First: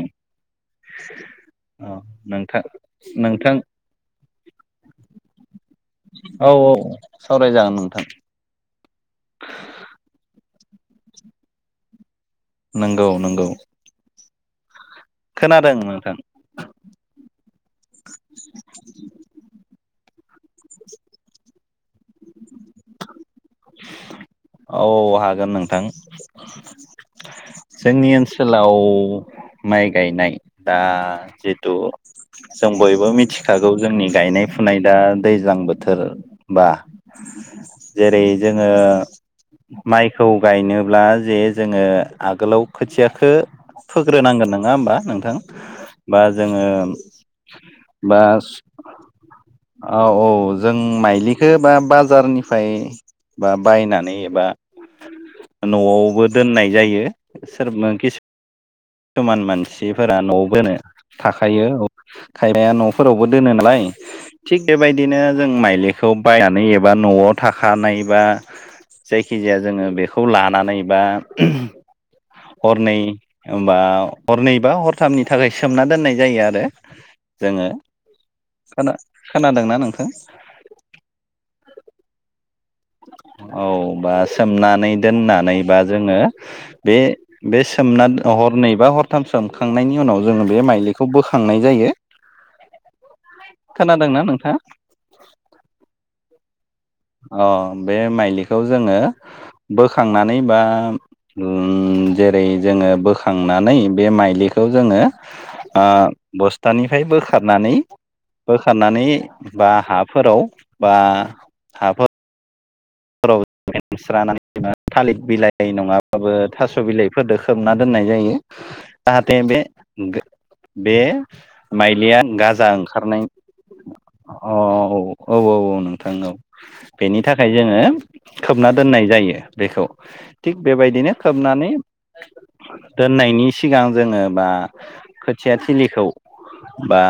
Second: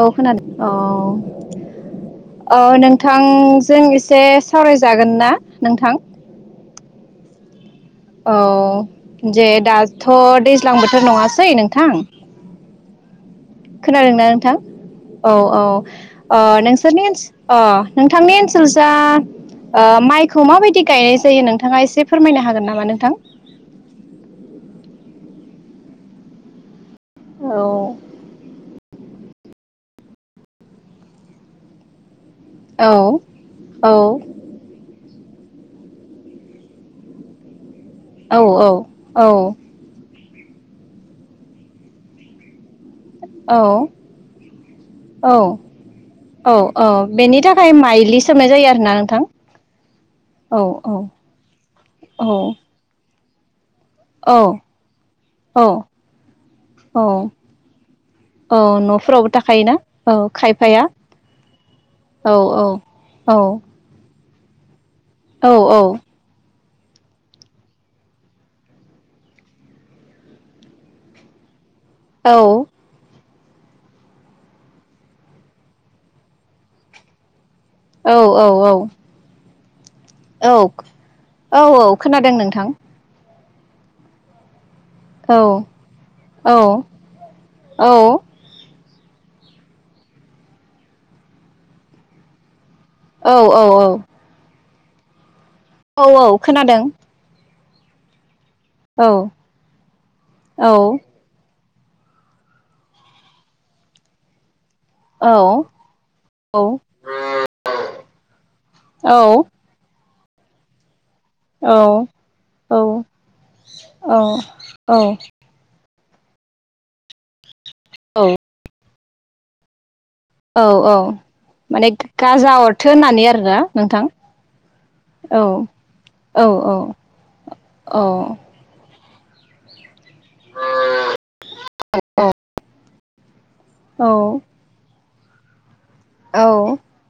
औ खोनादों औ औ नोंथां नोंथांजों एसे सावरायजागोन ना नोंथां, औ औ औ सावरायजागोन नोंथां, औ जे दाथ दैज्लां बोथोर नङासै नोंथां, नोंगौ नोंगौ खोनादोंना नोंथां औ औ खोनादों नोंथां ओ नोंसोरनि ओन नोंथांनि ओनसोल जा ओ माइखौ माबायदि गायनाय जायो नोंथाङा एसे फोरमायनो हागोन नामा? नोंथां। औ हागोन नोंथां, औ जोंनि ओनसोलाव माइ गायनाय दा जिथु, जों औ बयबो मिथिखागौ औ जोंनि गायनाय फुनाय दा, दैज्लां बोथोर बा जेरै औ जोङो औ माइखौ गायनोब्ला जे जोङो आगोलाव खोथियाखौ फोग्रोनांगोन नङा होमबा औ नोंथां? बा औ जोङो औ बेनि थाखाय माइलि बा सोमनाय जायो आरोना नोंथां औ औ जों माइलिखौ बा औ बाजारनिफ्राय बा बायनानै औ एबा औ न'आवबो दोननाय जायो। औ सोर मोन खिस औ न'फोरावबो किसुमान थाखायोना औ मानसिफोरा न'आव बोनो खायफाया थाखायो औ खायबाया न'फोरावबो औ दोनो नालाय थिग बेबायदिनो औ जों माइलिखौ बायनानै एबा न'आव थाखानाय बा जायखिजाया जोङो बेखौ लानानै बा औ हरनै होमबा हरनैबा हरथामनि थाखाय सोमना दोननाय जायो आरो जोङो औ खोनादों ना? औ औ औ खोनादों नोंथां। औ बा सोमनानै दोननानै औ बा जोङो औ बे औ सोम हरनै बा हर थाम सोमखांनायनि उनाव जोङो बे माइलिखौ बोखांनाय जायो। औ औ खोनादोंना नोंथाङा? औ औ खोनादों। अ बे माइलिखौ जोङो औ बोखांनानै बा औ उम जेरै जोङो बोखांनानै बे माइलि खौ जोङो आं बस्थानिफ्राय बोखारनानै बोखारनानै बा हाफोराव बा औ हाफोराव औ। थालिर बिलाइ नङा थास' बिलाइफोरदो खोबना दोननाय जायो, जाहाथे बे औ बे औ माने माइलिया गाजा अरथो ओंखारनाय होननानै आरोना नोंथां अ औ औ औ औ नोंथां औ बेनि थाखाय जोङो औ खोबना दोननाय जायो बेखौ थिग बेबायदिनो खोबनानै दोननायनि सिगां औ जोङो बा खोथिया थिलिखौ औ बा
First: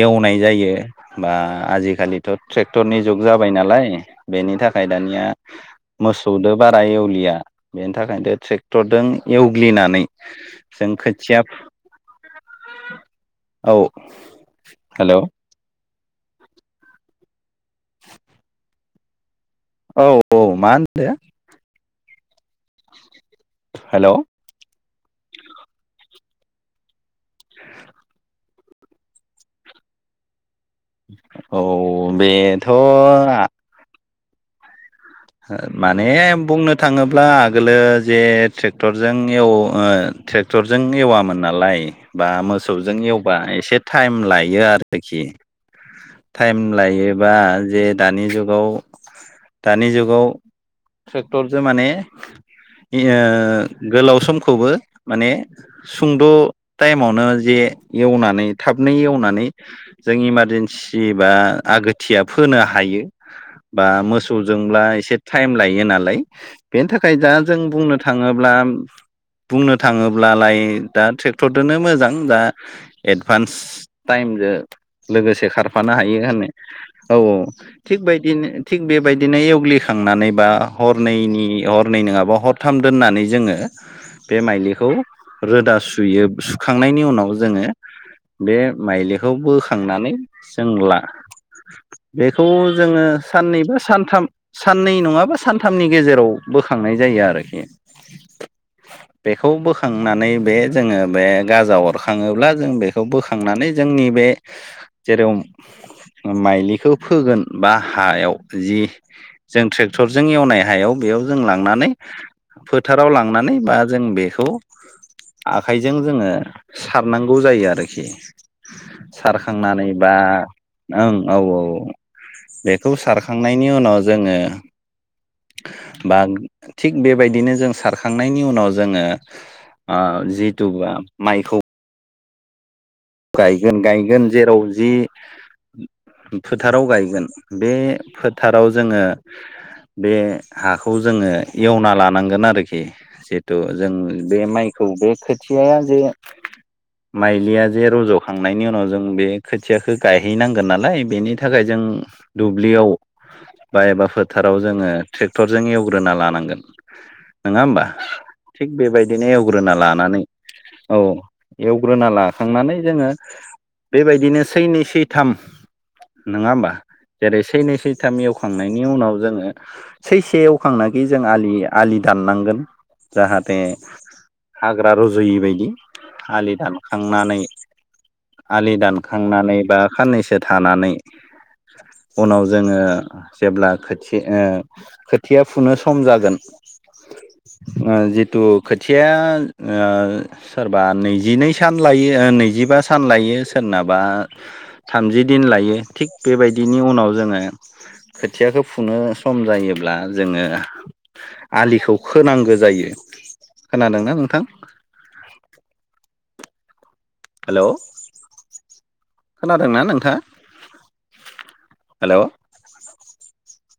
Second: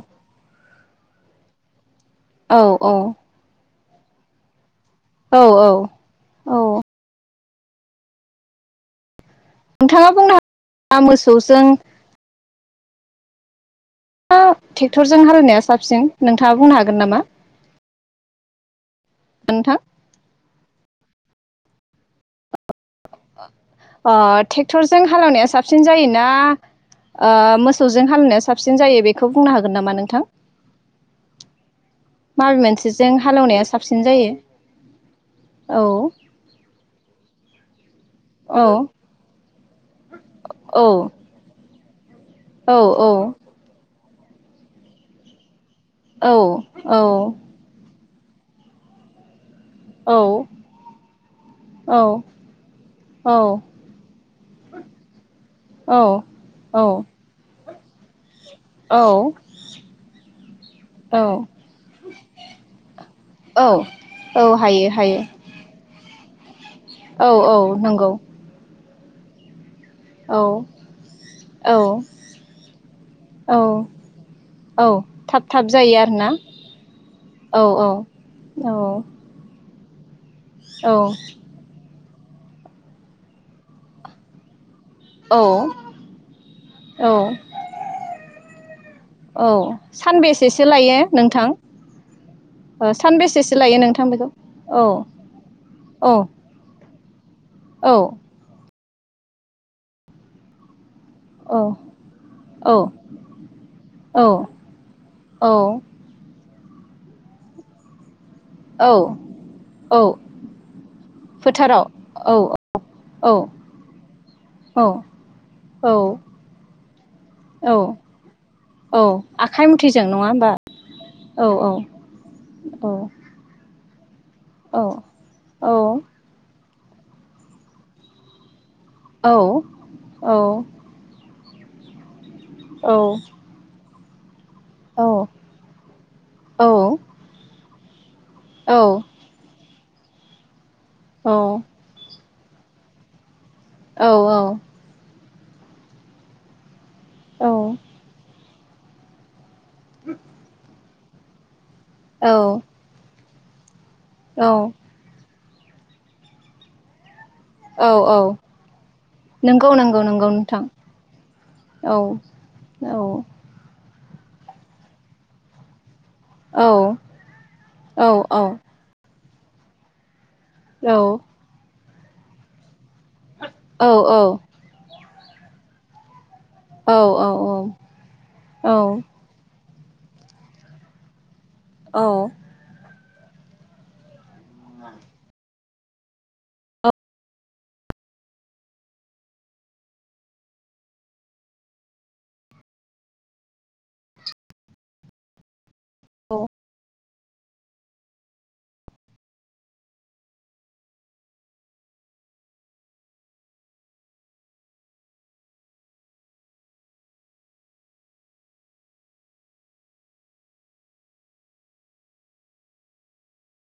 एवनाय जायो, बा आजि खालिथ' औ ट्रेक्टरनि जुग जाबाय नालाय बेनि था थाखाय दानिया औ मोसौदो औ औ बारा एवलिया बेनि थाखायनो ट्रेक्टरजों एवग्लिनानै नोंथाङा बुंनो जों हागोन खोथिया मोसौजों औ दा हेल' ट्रेक्टरजों हालेवनाया साबसिन नोंथाङा बुंनो हागोन नामा? नोंथां औ औ मा होनदो? हेल' औ ओ ट्रेक्टरजों हालेवनाया साबसिन जायोना ओ मोसौजों हामनाया साबसिन जायो बेखौ बुंनो हागोन नामा नोंथां? औ। माबे मोनसेजों हालेवनाया साबसिन जायो? औ माने बुंनो थाङोब्ला आगोलो जे औ ट्रेक्टरजों एल ओ ट्रेक्टरजों औ एवामोन नालाय बा औ मोसौजों एवबा एसे टाइम लायो आरोखि। औ टाइम औ लायोबा जे दानि जुगाव दानि औ गाव ट्रेक्टरजों माने औ इ औ ओ गोलाव समखौबो माने सुंद' औ टाइमावनो जे एवनानै थाबनो एवनानै जों इमारजेन्सि औ बा आगोथिया फोनो हायो। औ बा औ मोसौजोंब्ला हायो एसे हायो टाइम लायो नालाय। बेनि थाखाय द औ औ जों बुंनो नंगौ थाङोब्ला बुंनो औ थाङोब्लालाय दा ट्रेक्टरदो औ मोजां दा एडभान्स औ टाइमजों औ थाब लोगोसे थाब खारफानो जायो हायो आरोना होनो औ औ थिग बेदिनो औ थिग बेबायदिनो एवग्लि खांनानै बा औ हरनैनि हरनै नङाबा हरथाम दोननानै जोङो बे माइलिखौ औ खौ रोदा सुयो, सुखांनायनि औ उनाव जोङो बे माइलिखौ औ बोखांनानै सानबेसेसो जों लायो ला नोंथां बेखौ ओ जोङो सानबेसेसो साननै बा लायो नोंथां सानथाम बेखौ औ साननै नङाबा सानथामनि औ गेजेराव बोखांनाय जायो आरो। औ। बेखौ बोखांनानै बे जोङो बे औ गाजा अरखाङोब्ला जों बेखौ बोखांनानै जोंनि बे जेराव औ माइलिखौ फोगोन बा हायाव जि औ जों औ ट्रेक्टरजों एवनाय हायाव बेयाव जों फोथाराव लांनानै औ फोथाराव औ लांनानै बा जों बेखौ औ औ आखाइजों जोङो सारनांगौ जायो औ आरोखि औ आखाइ सारखांनानै मुथिजों बा नङा होमबा ओं औ - औ औ बेखौ सारखांनायनि उनाव जोङो औ औ बा थिग बेबायदिनो जों सारखांनायनि उनाव जोंङो औ ओ जिथु माइखौ गायगोन -गायगोन जेराव जि फोथाराव गायगोन बे फोथाराव जोङो बे हाखौ जोङो एवना लानांगोन आरोखि जिहेथु जों औ बे औ माइखौ बे खोथियाया जे औ माइलिया फोखांनायनि उनाव जों बे खोथियाखौ गायहैनांगोन नालाय बेनि थाखाय जों औ दुब्लियाव बा एबा फोथाराव औ जोङो ट्रेक्टरजों एवग्रोना लानांगोन। नोङा होमबा? औ औ थिग बेबायदिनो नंगौ एवग्रोना नंगौ लानानै नंगौ नोंथां औ औ एवग्रोना ला खांनानै औ जोङो बेबायदिनो सैनै-सैथाम नङा औ होमबा? जेरै- औ सैनै-सैथाम एवखांनायनि उनाव जोङो सै से औ एवखांनाखि जों आलि-आलि दाननांगोन जाहाथे औ हाग्रा रज' यै बायदि आलि दानखांनानै औ आलि दानखांनानै बा खाननैसो थानानै औ उनाव जोङो जेब्ला खो ओ खोथिया फुनो सम जागोन ओ जिथु खोथिया ओ सोरबा नैजिनै सान लायो नैजिबा सान लायो सोरनाबा थामजि दिन लायो। थिग औ बेबायदिनि उनाव जोङो खोथियाखौ फुनो सम जायोब्ला जोङों आलिखौ खोनांगौ जायो ‌। खोनादोंना नोंथां? [inaudible] हेलौ, खोनादोंना नोंथाङा? Hello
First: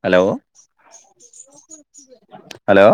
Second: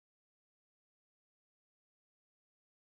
hello hello